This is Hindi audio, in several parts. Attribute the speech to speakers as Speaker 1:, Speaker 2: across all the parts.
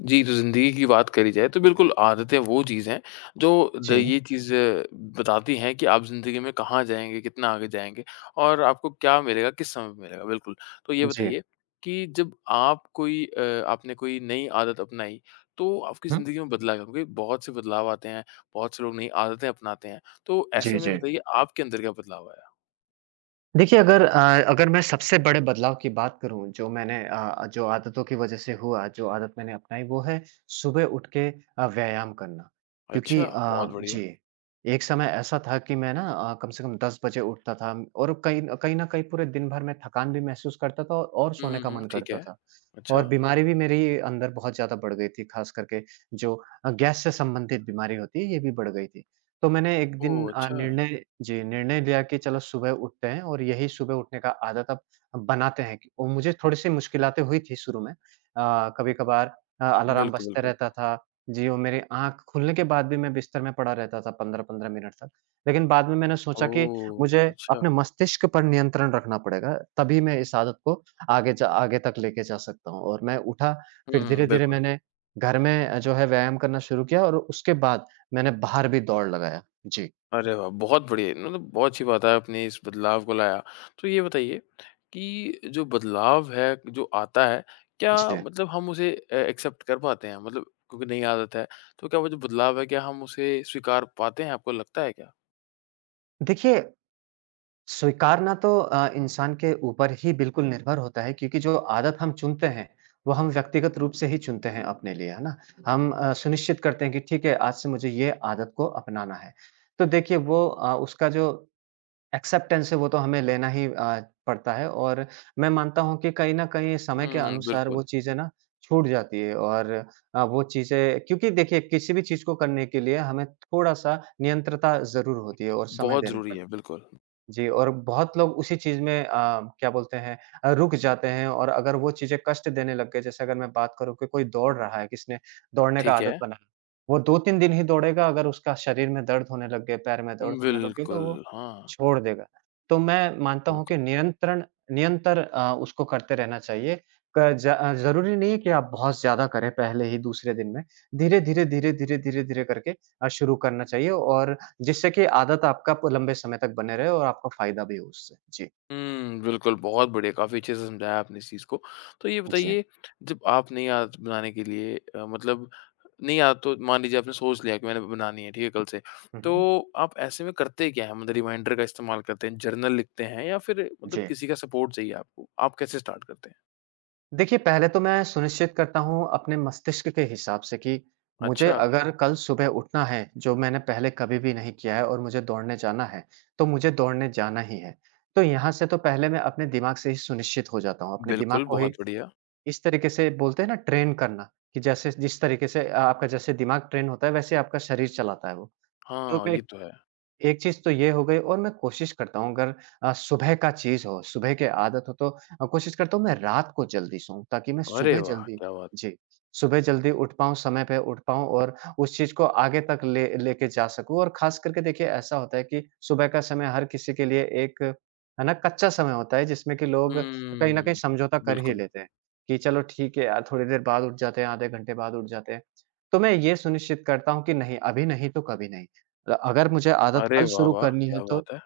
Speaker 1: जी, तो ज़िंदगी की बात करी जाए तो बिल्कुल आदतें वो चीज़ हैं जो द
Speaker 2: जी,
Speaker 1: ये चीज़ बताती हैं कि आप ज़िंदगी में कहाँ जाएँगे, कितना आगे जाएँगे और आपको क्या मिलेगा, किस समय पे मिलेगा, बिल्कुल। तो ये
Speaker 2: जी।
Speaker 1: बताइए कि जब आपने कोई नई आदत अपनाई तो आपकी
Speaker 2: हुँ,
Speaker 1: ज़िंदगी में बदलाव क्या? क्योंकि बहुत से बदलाव आते हैं, बहुत से लोग नई आदतें अपनाते हैं। तो ऐसे
Speaker 2: जी,
Speaker 1: में
Speaker 2: जी।
Speaker 1: बताइए आपके अंदर क्या बदलाव आया?
Speaker 2: देखिए, अगर अगर मैं सबसे बड़े बदलाव की बात करूँ जो जो आदतों की वज़ह से हुआ, जो आदत मैंने अपनाई वो है सुबह उठ के व्यायाम करना। क्योंकि
Speaker 1: अच्छा, बहुत बढ़िया।
Speaker 2: जी, एक समय ऐसा था कि मैं ना कम से कम 10 बजे उठता था और कहीं कहीं न कहीं पूरे दिन भर मैं थकान भी महसूस करता था और
Speaker 1: हुँ,
Speaker 2: सोने
Speaker 1: हुँ,
Speaker 2: का
Speaker 1: हुँ,
Speaker 2: मन
Speaker 1: ठीक
Speaker 2: करता
Speaker 1: है।
Speaker 2: था। और
Speaker 1: अच्छा।
Speaker 2: बीमारी भी मेरी अंदर बहुत ज़्यादा बढ़ गई थी, ख़ास करके जो गैस से संबंधित बीमारी होती है, ये भी बढ़ गई थी। तो मैंने एक दिन
Speaker 1: ओह! अच्छा।
Speaker 2: निर्णय लिया कि चलो सुबह उठते हैं और यही सुबह उठने का आदत अब बनाते हैं कि और मुझे थोड़ी-सी मुश्किलातें हुई थी शुरू में। कभी-कभार अलार्म
Speaker 1: बिल्कुल,
Speaker 2: बजते
Speaker 1: बिल्कुल।
Speaker 2: रहता था, जी, और मेरी आँख खुलने के बाद भी मैं बिस्तर में पड़ा रहता था 15-15 मिनट तक। लेकिन बाद में मैंने सोचा कि मुझे
Speaker 1: ओह! अच्छा।
Speaker 2: अपने मस्तिष्क पर नियंत्रण रखना पड़ेगा, तभी मैं इस आदत को आगे तक लेके जा सकता हूँ और मैं उठा,
Speaker 1: हुँ,
Speaker 2: फिर
Speaker 1: हुँ,
Speaker 2: धीरे-धीरे
Speaker 1: बिल्कुल।
Speaker 2: मैंने घर में जो है व्यायाम करना शुरू किया और उसके बाद मैंने बाहर भी दौड़ लगाया। जी।
Speaker 1: अरे वाह! बहुत बढ़िया, मतलब बहुत अच्छी बात है आपने इस बदलाव को लाया। तो ये बताइए कि जो बदलाव है, जो आता है, क्या
Speaker 2: जी।
Speaker 1: मतलब हम उसे ए एक्सेप्ट कर पाते हैं? मतलब क्योंकि नई आदत है, तो क्या वो जो बदलाव है, क्या हम उसे स्वीकार पाते हैं, आपको लगता है क्या?
Speaker 2: देखिए, स्वीकारना तो इंसान के ऊपर ही बिल्कुल निर्भर होता है क्योंकि जो आदत हम चुनते हैं, वो हम व्यक्तिगत रूप से ही चुनते हैं अपने लिए, है ना? हम सुनिश्चित करते हैं कि ठीक है, आज से मुझे ये आदत को अपनाना है। तो देखिए, वो उसका जो एक्सेप्टेंस है वो तो हमें लेना ही पड़ता है और मैं मानता हूँ कि कहीं न कहीं समय के
Speaker 1: हुँ,
Speaker 2: अनुसार
Speaker 1: बिल्कुल।
Speaker 2: वो चीज़ें ना छूट जाती है और वो चीज़ें क्योंकि देखिए किसी भी चीज़ को करने के लिए हमें थोड़ा-सा नियंत्रता ज़रूर होती है और समय
Speaker 1: बहुत
Speaker 2: देना
Speaker 1: ज़रूरी
Speaker 2: पड़ता
Speaker 1: है,
Speaker 2: है।
Speaker 1: बिल्कुल।
Speaker 2: जी, और बहुत लोग उसी चीज़ में क्या बोलते हैं, रुक जाते हैं और अगर वो चीज़ें कष्ट देने लग गए, जैसे अगर मैं बात करूँ कि कोई दौड़ रहा है, किसने दौड़ने का
Speaker 1: ठीक
Speaker 2: आदत
Speaker 1: है।
Speaker 2: बनाया, वो 2-3 दिन ही दौड़ेगा, अगर उसका शरीर में दर्द होने लग गए, पैर में दर्द होने लग गए, तो
Speaker 1: बिल्कुल,
Speaker 2: वो
Speaker 1: हाँ।
Speaker 2: छोड़ देगा। तो मैं मानता हूँ कि नियंत्रण उसको करते रहना चाहिए। ज़रूरी नहीं है कि आप बहुत ज़्यादा करें पहले ही दूसरे दिन में। धीरे-धीरे, धीरे-धीरे, धीरे-धीरे करके शुरू करना चाहिए और जिससे कि आदत आपका प लंबे समय तक बने रहे और आपको फ़ायदा भी हो उससे? जी।
Speaker 1: हुँ, बिल्कुल, बहुत बढ़िया, काफ़ी अच्छे से समझाया आपने इस चीज़ को। तो ये
Speaker 2: जी।
Speaker 1: बताइए, जब आप नई आदत बनाने के लिए नई आदत तो मान लीजिए आपने सोच लिया कि मैंने बनानी है, ठीक है, कल से।
Speaker 2: हुँ, हुँ।
Speaker 1: तो आप ऐसे में करते क्या हैं? मतलब रिमाइंडर का इस्तेमाल करते हैं, जर्नल लिखते हैं या फिर मतलब
Speaker 2: जी।
Speaker 1: किसी का सपोर्ट चाहिए आपको? आप कैसे स्टार्ट करते हैं?
Speaker 2: देखिए, पहले तो मैं सुनिश्चित करता हूँ अपने मस्तिष्क के हिसाब से कि मुझे
Speaker 1: अच्छा,
Speaker 2: अगर कल सुबह उठना है, जो मैंने पहले कभी भी नहीं किया है और मुझे दौड़ने जाना है, तो मुझे दौड़ने जाना ही है। तो यहाँ से तो पहले मैं अपने दिमाग से ही सुनिश्चित हो जाता हूँ, अपने
Speaker 1: बिल्कुल,
Speaker 2: दिमाग को ही
Speaker 1: बहुत बढ़िया।
Speaker 2: इस तरीके से बोलते हैं ना ट्रेन करना कि जैसे जिस तरीके से आपका जैसे दिमाग ट्रेन होता है, वैसे आपका शरीर चलाता है वो। तो
Speaker 1: हाँ,
Speaker 2: मैं
Speaker 1: ये तो है।
Speaker 2: एक चीज़ तो ये हो गई और मैं कोशिश करता हूँ अगर सुबह का चीज़ हो, सुबह की आदत हो तो कोशिश करता हूँ मैं रात को जल्दी सोऊँ ताकि मैं
Speaker 1: अरे वाह! क्या बात
Speaker 2: जी, सुबह जल्दी उठ पाऊँ, समय पे उठ पाऊँ और उस चीज़ को आगे तक ले लेके जा सकूँ और ख़ास करके देखिए ऐसा होता है कि सुबह का समय हर किसी के लिए एक है ना कच्चा समय होता है जिसमें कि लोग कहीं न कहीं
Speaker 1: हुँ,
Speaker 2: समझौता कर ही
Speaker 1: बिल्कुल।
Speaker 2: लेते हैं, कि चलो ठीक है यार थोड़ी देर बाद उठ जाते हैं, आधे घंटे बाद उठ जाते हैं। तो मैं ये सुनिश्चित करता हूँ कि नहीं अभी नहीं तो कभी नहीं। अगर मुझे आदत
Speaker 1: अरे
Speaker 2: कल
Speaker 1: वाह,
Speaker 2: शुरू
Speaker 1: वाह!
Speaker 2: करनी है
Speaker 1: क्या
Speaker 2: तो
Speaker 1: बात है।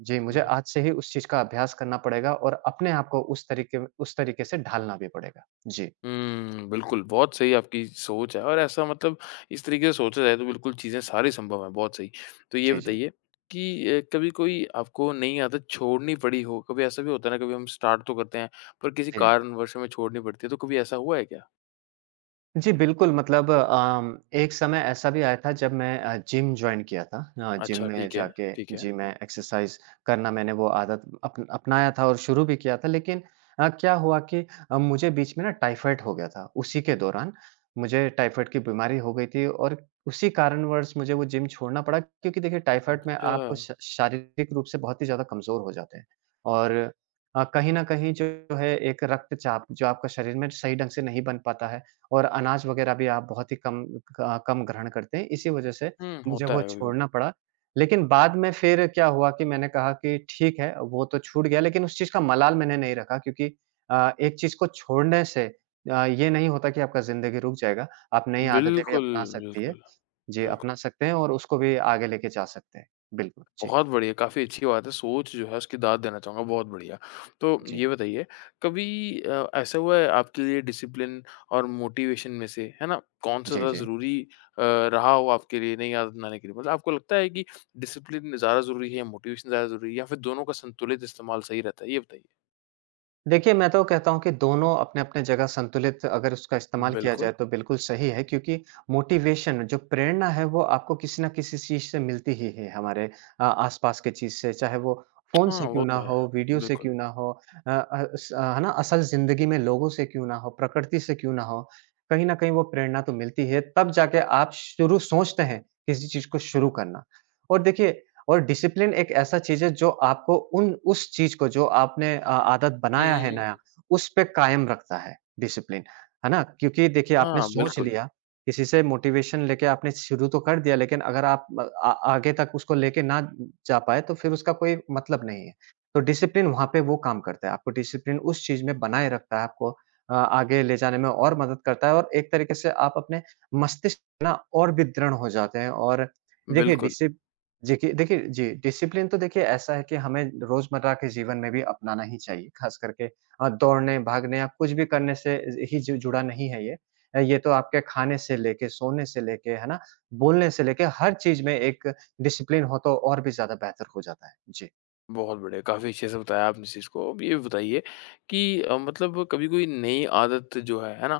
Speaker 2: जी,
Speaker 1: हुँ,
Speaker 2: मुझे
Speaker 1: हुँ।
Speaker 2: आज से ही उस चीज़ का अभ्यास करना पड़ेगा और अपने आप को उस तरीके से ढालना भी पड़ेगा। जी।
Speaker 1: हुँ, बिल्कुल, बहुत सही आपकी सोच है और ऐसा मतलब इस तरीके से सोचा जाए तो बिल्कुल चीज़ें सारी संभव हैं, बहुत सही। तो ये
Speaker 2: जी, जी।
Speaker 1: बताइए कि कभी कोई आपको नई आदत छोड़नी पड़ी हो? कभी ऐसा भी होता है ना कभी हम स्टार्ट तो करते हैं, पर किसी
Speaker 2: जी।
Speaker 1: कारणवश हमें छोड़नी पड़ती है, तो कभी ऐसा हुआ है क्या?
Speaker 2: जी, बिल्कुल, मतलब एक समय ऐसा भी आया था जब मैं जिम जॉइन किया था। जिम
Speaker 1: अच्छा,
Speaker 2: में
Speaker 1: ठीक है,
Speaker 2: जाके
Speaker 1: ठीक है।
Speaker 2: जी, मैं एक्सरसाइज़ करना मैंने वो आदत अप अपनाया था और शुरू भी किया था। लेकिन क्या हुआ कि मुझे बीच में ना टाइफाइड हो गया था। उसी के दौरान मुझे टाइफाइड की बीमारी हो गई थी और उसी कारणवश मुझे वो जिम छोड़ना पड़ा क्योंकि देखिए टाइफाइड में
Speaker 1: अच्छा,
Speaker 2: आप श शारीरिक रूप से बहुत ही ज़्यादा कमज़ोर हो जाते हैं। और कहीं न कहीं जो है एक रक्तचाप जो आपका शरीर में सही ढंग से नहीं बन पाता है। और अनाज वगैरह भी आप बहुत ही कम ग्रहण करते हैं, इसी वजह से
Speaker 1: हुँ,
Speaker 2: मुझे
Speaker 1: होता
Speaker 2: वो
Speaker 1: है कभी-कभी।
Speaker 2: छोड़ना पड़ा। लेकिन बाद में फिर क्या हुआ कि मैंने कहा कि ठीक है, वो तो छूट गया लेकिन उस चीज़ का मलाल मैंने नहीं रखा क्योंकि एक चीज़ को छोड़ने से ये नहीं होता कि आपका ज़िंदगी रुक जाएगा, आप नई आदतें भी
Speaker 1: बिल्कुल,
Speaker 2: अपना सकती है।
Speaker 1: बिल्कुल,
Speaker 2: जी,
Speaker 1: बिल्कुल।
Speaker 2: अपना सकते हैं और उसको भी आगे लेके जा सकते हैं। बिल्कुल, जी।
Speaker 1: बहुत बढ़िया, काफ़ी अच्छी बात है, सोच जो है उसकी दाद देना चाहूँगा, बहुत बढ़िया। तो
Speaker 2: जी।
Speaker 1: ये बताइए कभी ऐसा हुआ है आपके लिए डिसिप्लिन और मोटिवेशन में से, है ना, कौन-सा
Speaker 2: जी,
Speaker 1: ज़्यादा
Speaker 2: जी।
Speaker 1: ज़रूरी रहा हो आपके लिए नई आदत बनाने के लिए? मतलब आपको लगता है कि डिसिप्लिन ज़्यादा ज़रूरी है, मोटिवेशन ज़्यादा ज़रूरी है या फिर दोनों का संतुलित इस्तेमाल सही रहता है? ये बताइए।
Speaker 2: देखिए, मैं तो कहता हूँ कि दोनों अपने-अपने जगह संतुलित अगर उसका इस्तेमाल किया
Speaker 1: बिल्कुल।
Speaker 2: जाए तो बिल्कुल सही है क्योंकि मोटिवेशन जो प्रेरणा है वो आपको किसी न किसी चीज़ से मिलती ही है हमारे आस-पास के चीज़ से, चाहे वो फ़ोन
Speaker 1: हाँ,
Speaker 2: से क्यों
Speaker 1: वो
Speaker 2: ना
Speaker 1: तो है,
Speaker 2: हो, वीडियो से
Speaker 1: बिल्कुल।
Speaker 2: क्यों ना हो, है ना? असल ज़िंदगी में लोगों से क्यों ना हो, प्रकृति से क्यों ना हो, कहीं न कहीं वो प्रेरणा तो मिलती है, तब जाके आप शुरू सोचते हैं किसी चीज़ को शुरू करना। और देखिए, और डिसिप्लिन एक ऐसा चीज़ है जो आपको उन उस चीज़ को जो आपने आदत
Speaker 1: हुँ,
Speaker 2: बनाया
Speaker 1: हुँ,
Speaker 2: है नया,
Speaker 1: हुँ।
Speaker 2: उस पे कायम रखता है डिसिप्लिन, है ना? क्योंकि देखिए आपने
Speaker 1: हाँ,
Speaker 2: सोच
Speaker 1: बिल्कुल,
Speaker 2: लिया, किसी से मोटिवेशन लेके आपने शुरू तो कर दिया लेकिन अगर आप अ, आ आगे तक उसको लेके ना जा पाए तो फिर उसका कोई मतलब नहीं है। तो डिसिप्लिन वहाँ पे वो काम करता है, आपको डिसिप्लिन उस चीज़ में बनाए रखता है, आपको आगे ले जाने में और मदद करता है और एक तरीके से आप अपने मस्तिष्क ना और भी दृढ़ हो जाते हैं और देखिए
Speaker 1: बिल्कुल।
Speaker 2: डिसि देखिए देखिए जी, डिसिप्लिन तो देखिए ऐसा है कि हमें रोज़मर्रा के जीवन में भी अपनाना ही चाहिए, ख़ास करके दौड़ने, भागने या कुछ भी करने से ही जु जुड़ा नहीं है ये। ये तो आपके खाने से लेके, सोने से लेके, है ना? बोलने से लेके हर चीज़ में एक डिसिप्लिन हो तो और भी ज़्यादा बेहतर हो जाता है। जी।
Speaker 1: बहुत बढ़िया, काफ़ी अच्छे से बताया आपने इस चीज़ को। अब ये बताइए कि कभी कोई नई आदत जो है ना?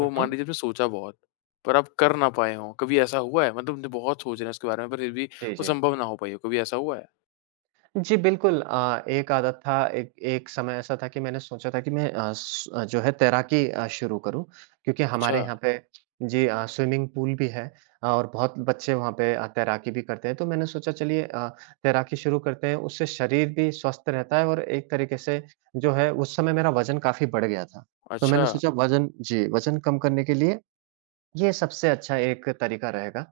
Speaker 2: हुँ,
Speaker 1: मान
Speaker 2: हुँ।
Speaker 1: लीजिए आपने सोचा बहुत, पर आप कर ना पाए हों, कभी ऐसा हुआ है? मतलब आपने बहुत सोच रहे हैं उसके बारे में, पर फिर भी
Speaker 2: जी,
Speaker 1: वो
Speaker 2: जी।
Speaker 1: संभव ना हो पाई हो, कभी ऐसा हुआ है?
Speaker 2: जी, बिल्कुल एक समय ऐसा था कि मैंने सोचा था कि मैं जो है तैराकी शुरू करूँ क्योंकि
Speaker 1: अच्छा,
Speaker 2: हमारे यहाँ पे जी स्विमिंग पूल भी है, और बहुत बच्चे वहाँ पे तैराकी भी करते हैं। तो मैंने सोचा चलिए, तैराकी शुरू करते हैं, उससे शरीर भी स्वस्थ रहता है और एक तरीके से जो है उस समय मेरा वज़न काफ़ी बढ़ गया था। तो
Speaker 1: अच्छा।
Speaker 2: मैंने सोचा वज़न कम करने के लिए ये सबसे अच्छा एक तरीका रहेगा।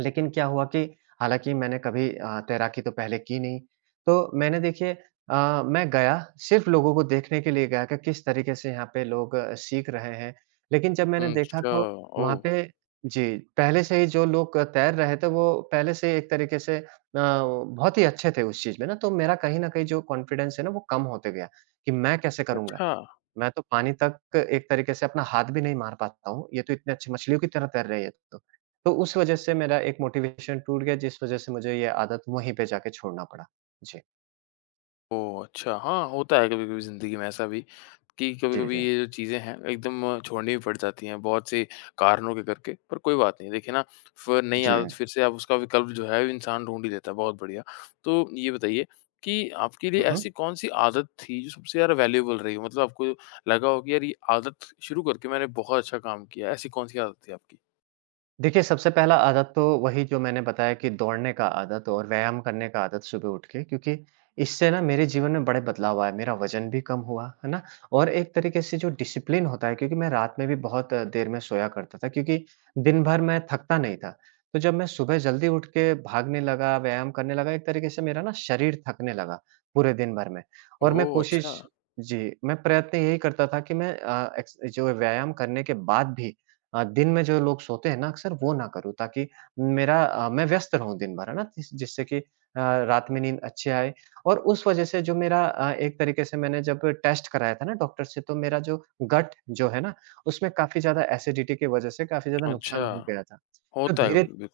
Speaker 2: लेकिन क्या हुआ कि हालाँकि मैंने कभी तैराकी तो पहले की नहीं। तो मैंने देखिए, मैं गया सिर्फ़ लोगों को देखने के लिए गया कि किस तरीके से यहाँ पे लोग सीख रहे हैं। लेकिन जब मैंने देखा
Speaker 1: अच्छा,
Speaker 2: तो वहाँ
Speaker 1: ओह!
Speaker 2: पे जी, पहले से ही जो लोग तैर रहे थे वो पहले से एक तरीके से बहुत ही अच्छे थे उस चीज़ में ना, तो मेरा कहीं न कहीं जो कॉन्फिडेंस है ना वो कम होते गया कि मैं कैसे करूँगा?
Speaker 1: अच्छा।
Speaker 2: मैं तो पानी तक एक तरीके से अपना हाथ भी नहीं मार पाता हूँ। ये तो इतने अच्छी मछलियों की तरह तैर रही है ये तो। तो उस वज़ह से मेरा एक मोटिवेशन टूट गया जिस वज़ह से मुझे ये आदत वहीं पे जाके छोड़ना पड़ा। जी।
Speaker 1: ओह! अच्छा, हाँ, होता है कभी-कभी ज़िंदगी में ऐसा भी कि
Speaker 2: जी,
Speaker 1: कभी-कभी
Speaker 2: जी।
Speaker 1: ये जो चीज़ें हैं एकदम छोड़नी भी पड़ जाती हैं, बहुत से कारणों के करके। पर कोई बात नहीं, देखिए ना फ़िर नई
Speaker 2: जी।
Speaker 1: आदत फ़िर से आप उसका विकल्प जो है इंसान ढूँढ ही लेता है, बहुत बढ़िया। तो ये बताइए कि आपके लिए
Speaker 2: हुँ, हुँ।
Speaker 1: ऐसी कौन-सी आदत थी जो सबसे ज़्यादा वैल्युएबल रही हो? मतलब आपको लगा हो कि यार ये आदत शुरू करके मैंने बहुत अच्छा काम किया, ऐसी कौन-सी आदत थी आपकी?
Speaker 2: देखिए, सबसे पहला आदत तो वही जो मैंने बताया कि दौड़ने का आदत और व्यायाम करने का आदत सुबह उठ के क्योंकि इससे ना मेरे जीवन में बड़े बदलाव आए। मेरा वज़न भी कम हुआ, है ना? और एक तरीके से जो डिसिप्लिन होता है क्योंकि मैं रात में भी बहुत देर में सोया करता था क्योंकि दिन भर मैं थकता नहीं था। तो जब मैं सुबह जल्दी उठ के भागने लगा, व्यायाम करने लगा, एक तरीके से मेरा ना शरीर थकने लगा पूरे दिन भर में। और मैं
Speaker 1: ओह!
Speaker 2: कोशिश
Speaker 1: अच्छा,
Speaker 2: जी, मैं प्रयत्न यही करता था कि मैं अ, एक्स जो व्यायाम करने के बाद भी दिन में जो लोग सोते हैं ना अक्सर वो ना करूँ ताकि मैं व्यस्त रहूँ दिन भर, है ना? जिससे कि रात में नींद अच्छी आए। और उस वजह से जो मेरा एक तरीके से मैंने जब टेस्ट कराया था ना डॉक्टर से तो मेरा जो गट जो है ना, उसमें काफ़ी ज़्यादा एसिडिटी की वजह से काफ़ी ज़्यादा
Speaker 1: अच्छा,
Speaker 2: नुकसान हो गया था। तो
Speaker 1: होता है
Speaker 2: धीरे
Speaker 1: बिल्कुल।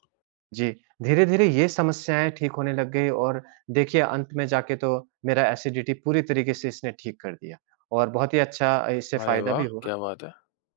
Speaker 2: जी, धीरे-धीरे ये समस्याएँ ठीक होने लग गई। और देखिए अंत में जाके तो मेरा एसिडिटी पूरी तरीके से इसने ठीक कर दिया और बहुत ही अच्छा इससे
Speaker 1: अरे
Speaker 2: फ़ायदा
Speaker 1: वाह!
Speaker 2: भी हुआ।
Speaker 1: क्या बात है।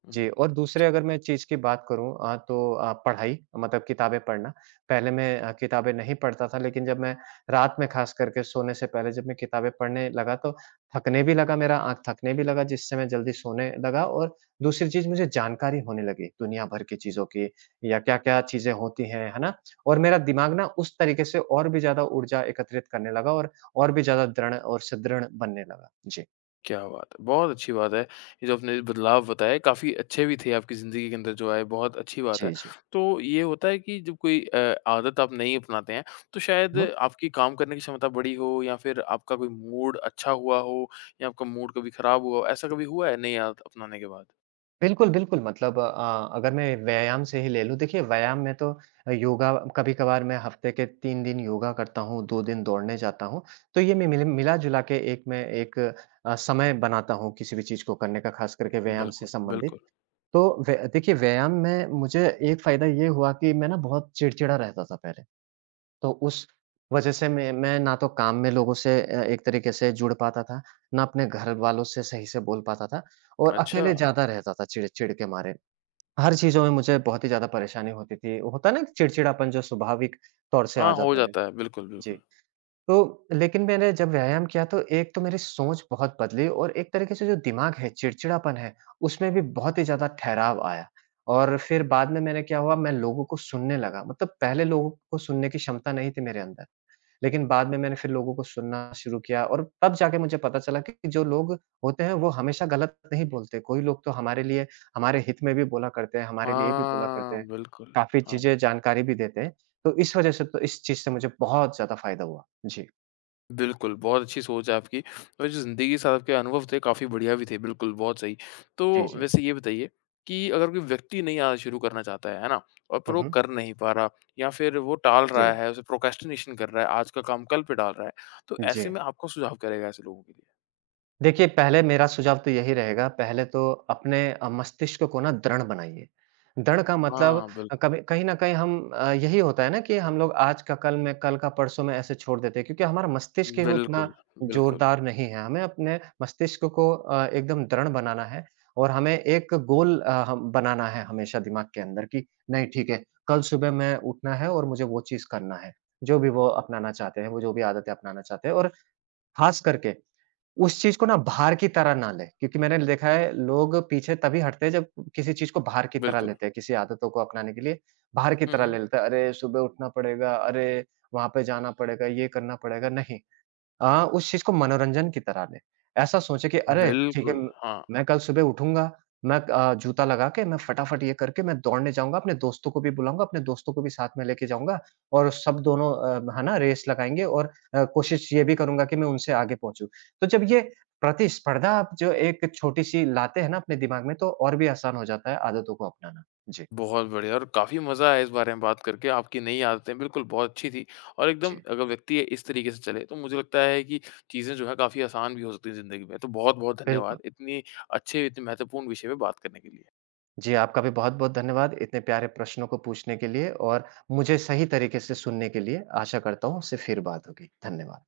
Speaker 1: हुँ,
Speaker 2: जी,
Speaker 1: हुँ।
Speaker 2: और दूसरे अगर मैं चीज़ की बात करूँ तो पढ़ाई मतलब किताबें पढ़ना। पहले मैं किताबें नहीं पढ़ता था, लेकिन जब मैं रात में ख़ास करके सोने से पहले जब मैं किताबें पढ़ने लगा तो थकने भी लगा, मेरा आँख थकने भी लगा जिससे मैं जल्दी सोने लगा। और दूसरी चीज़ मुझे जानकारी होने लगी दुनिया भर की चीज़ों की या क्या-क्या चीज़ें होती हैं, है ना? और मेरा दिमाग ना उस तरीके से और भी ज़्यादा ऊर्जा एकत्रित करने लगा और भी ज़्यादा दृढ़ और सुदृढ़ बनने लगा। जी।
Speaker 1: क्या बात है! बहुत अच्छी बात है, ये जो आपने बदलाव बताए काफ़ी अच्छे भी थे आपकी ज़िंदगी के अंदर जो आए, बहुत अच्छी बात है।
Speaker 2: जी,
Speaker 1: तो ये होता है कि जब कोई आदत आप नहीं अपनाते हैं, तो शायद
Speaker 2: जी।
Speaker 1: आपकी काम करने की क्षमता बड़ी हो या फिर आपका कोई मूड अच्छा हुआ हो या आपका मूड कभी खराब हुआ हो, ऐसा कभी हुआ है नई आदत अपनाने के बाद?
Speaker 2: बिल्कुल, बिल्कुल। मतलब अगर मैं व्यायाम से ही ले लूँ, देखिए व्यायाम में तो योगा कभी-कभार, मैं हफ्ते के 3 दिन योगा करता हूँ, 2 दिन दौड़ने जाता हूँ। तो ये मैं मिला-जुला के एक समय बनाता हूँ किसी भी चीज़ को करने का, खास करके व्यायाम से
Speaker 1: बिल्कुल, बिल्कुल।
Speaker 2: संबंधित। तो व्य देखिए व्यायाम में मुझे एक फ़ायदा ये हुआ कि मैं ना बहुत चिड़चिड़ा रहता था पहले। तो उस वजह से मैं ना तो काम में लोगों से एक तरीके से जुड़ पाता था, ना अपने घर वालों से सही से बोल पाता था और
Speaker 1: अच्छा,
Speaker 2: अकेले ज़्यादा रहता था चिड़चिड़ के मारे। हर चीज़ों में मुझे बहुत ही ज़्यादा परेशानी होती थी। होता है ना कि चिड़चिड़ापन जो स्वाभाविक तौर से आ
Speaker 1: हाँ, हो
Speaker 2: जाता है।
Speaker 1: जाता है। बिल्कुल,
Speaker 2: जी।
Speaker 1: बिल्कुल।
Speaker 2: तो लेकिन मैंने जब व्यायाम किया तो एक तो मेरी सोच बहुत बदली और एक तरीके से जो दिमाग है, चिड़चिड़ापन है, उसमें भी बहुत ही ज़्यादा ठहराव आया। और फिर बाद में मैंने क्या हुआ, मैं लोगों को सुनने लगा। मतलब पहले लोगों को सुनने की क्षमता नहीं थी मेरे अंदर। लेकिन बाद में मैंने फिर लोगों को सुनना शुरू किया और तब जाके मुझे पता चला कि जो लोग होते हैं वो हमेशा गलत नहीं बोलते। कोई लोग तो हमारे लिए हमारे हित में भी बोला करते हैं, हमारे लिए भी बोला करते
Speaker 1: हाँ,
Speaker 2: हैं।
Speaker 1: बिल्कुल।
Speaker 2: काफ़ी
Speaker 1: हाँ।
Speaker 2: चीज़ें जानकारी भी देते हैं। तो इस वज़ह से, तो इस चीज़ से मुझे बहुत ज़्यादा फ़ायदा हुआ। जी।
Speaker 1: बिल्कुल, बहुत अच्छी सोच है आपकी और जो ज़िंदगी के साथ आपके अनुभव थे काफ़ी बढ़िया भी थे, बिल्कुल, बहुत सही।
Speaker 2: जी,
Speaker 1: तो
Speaker 2: जी।
Speaker 1: वैसे ये बताइए कि अगर कोई व्यक्ति नई आदत शुरू करना चाहता है ना? और पर
Speaker 2: हुँ,
Speaker 1: वो
Speaker 2: हुँ।
Speaker 1: कर नहीं पा रहा या फिर वो टाल
Speaker 2: जी।
Speaker 1: रहा है, उसे प्रोक्रेस्टिनेशन कर रहा है, आज का काम कल पे टाल रहा है, तो
Speaker 2: जी।
Speaker 1: ऐसे में आप क्या सुझाव करेगा ऐसे लोगों के लिए?
Speaker 2: देखिए, पहले मेरा सुझाव तो यही रहेगा, पहले तो अपने मस्तिष्क को ना दृढ़ बनाइए। दृढ़ का मतलब
Speaker 1: हाँ, बिल्कुल।
Speaker 2: कभी कहीं न कहीं हम यही होता है ना कि हम लोग आज का कल में, कल का परसों में ऐसे छोड़ देते हैं क्योंकि हमारा मस्तिष्क ही उतना
Speaker 1: बिल्कुल, बिल्कुल,
Speaker 2: जोरदार नहीं है। हमें अपने मस्तिष्क को एकदम दृढ़ बनाना है और हमें एक गोल हम बनाना है हमेशा दिमाग के अंदर कि नहीं ठीक है, कल सुबह मैं उठना है और मुझे वो चीज़ करना है। जो भी वो अपनाना चाहते हैं, वो जो भी आदतें अपनाना चाहते हैं और ख़ास करके उस चीज़ को ना भार की तरह ना लें, क्योंकि मैंने देखा है लोग पीछे तभी हटते हैं जब किसी चीज़ को भार की तरह
Speaker 1: बिल्कुल।
Speaker 2: लेते हैं, किसी आदतों को अपनाने के लिए भार की
Speaker 1: हुँ,
Speaker 2: तरह
Speaker 1: हुँ।
Speaker 2: ले लेते हैं। अरे! सुबह उठना पड़ेगा, अरे! वहाँ पे जाना पड़ेगा, ये करना पड़ेगा। नहीं, उस चीज़ को मनोरंजन की तरह लें। ऐसा सोचें कि अरे! ठीक है,
Speaker 1: बिल्कुल,
Speaker 2: म
Speaker 1: हाँ।
Speaker 2: मैं कल सुबह उठूँगा, मैं जूता लगा के मैं फटाफट ये करके मैं दौड़ने जाऊँगा, अपने दोस्तों को भी बुलाऊँगा, अपने दोस्तों को भी साथ में लेके जाऊँगा और सब दोनों है ना रेस लगाएँगे और कोशिश ये भी करूँगा कि मैं उनसे आगे पहुँचूँ। तो जब ये प्रतिस्पर्धा आप जो एक छोटी-सी लाते हैं ना अपने दिमाग में तो और भी आसान हो जाता है आदतों को अपनाना। जी,
Speaker 1: बहुत बढ़िया और काफ़ी मज़ा आया इस बारे में बात करके। आपकी नई आदतें बिल्कुल बहुत अच्छी थी और एकदम
Speaker 2: जी,
Speaker 1: अगर व्यक्ति इस तरीके से चले तो मुझे लगता है कि चीज़ें जो है काफ़ी आसान भी हो सकती हैं ज़िंदगी में। तो बहुत-बहुत
Speaker 2: बिल्कुल।
Speaker 1: धन्यवाद इतनी अच्छे, इतने महत्वपूर्ण विषय पे बात करने के लिए।
Speaker 2: जी, आपका भी बहुत-बहुत धन्यवाद इतने प्यारे प्रश्नों को पूछने के लिए और मुझे सही तरीके से सुनने के लिए। आशा करता हूँ, उससे फिर बात होगी। धन्यवाद।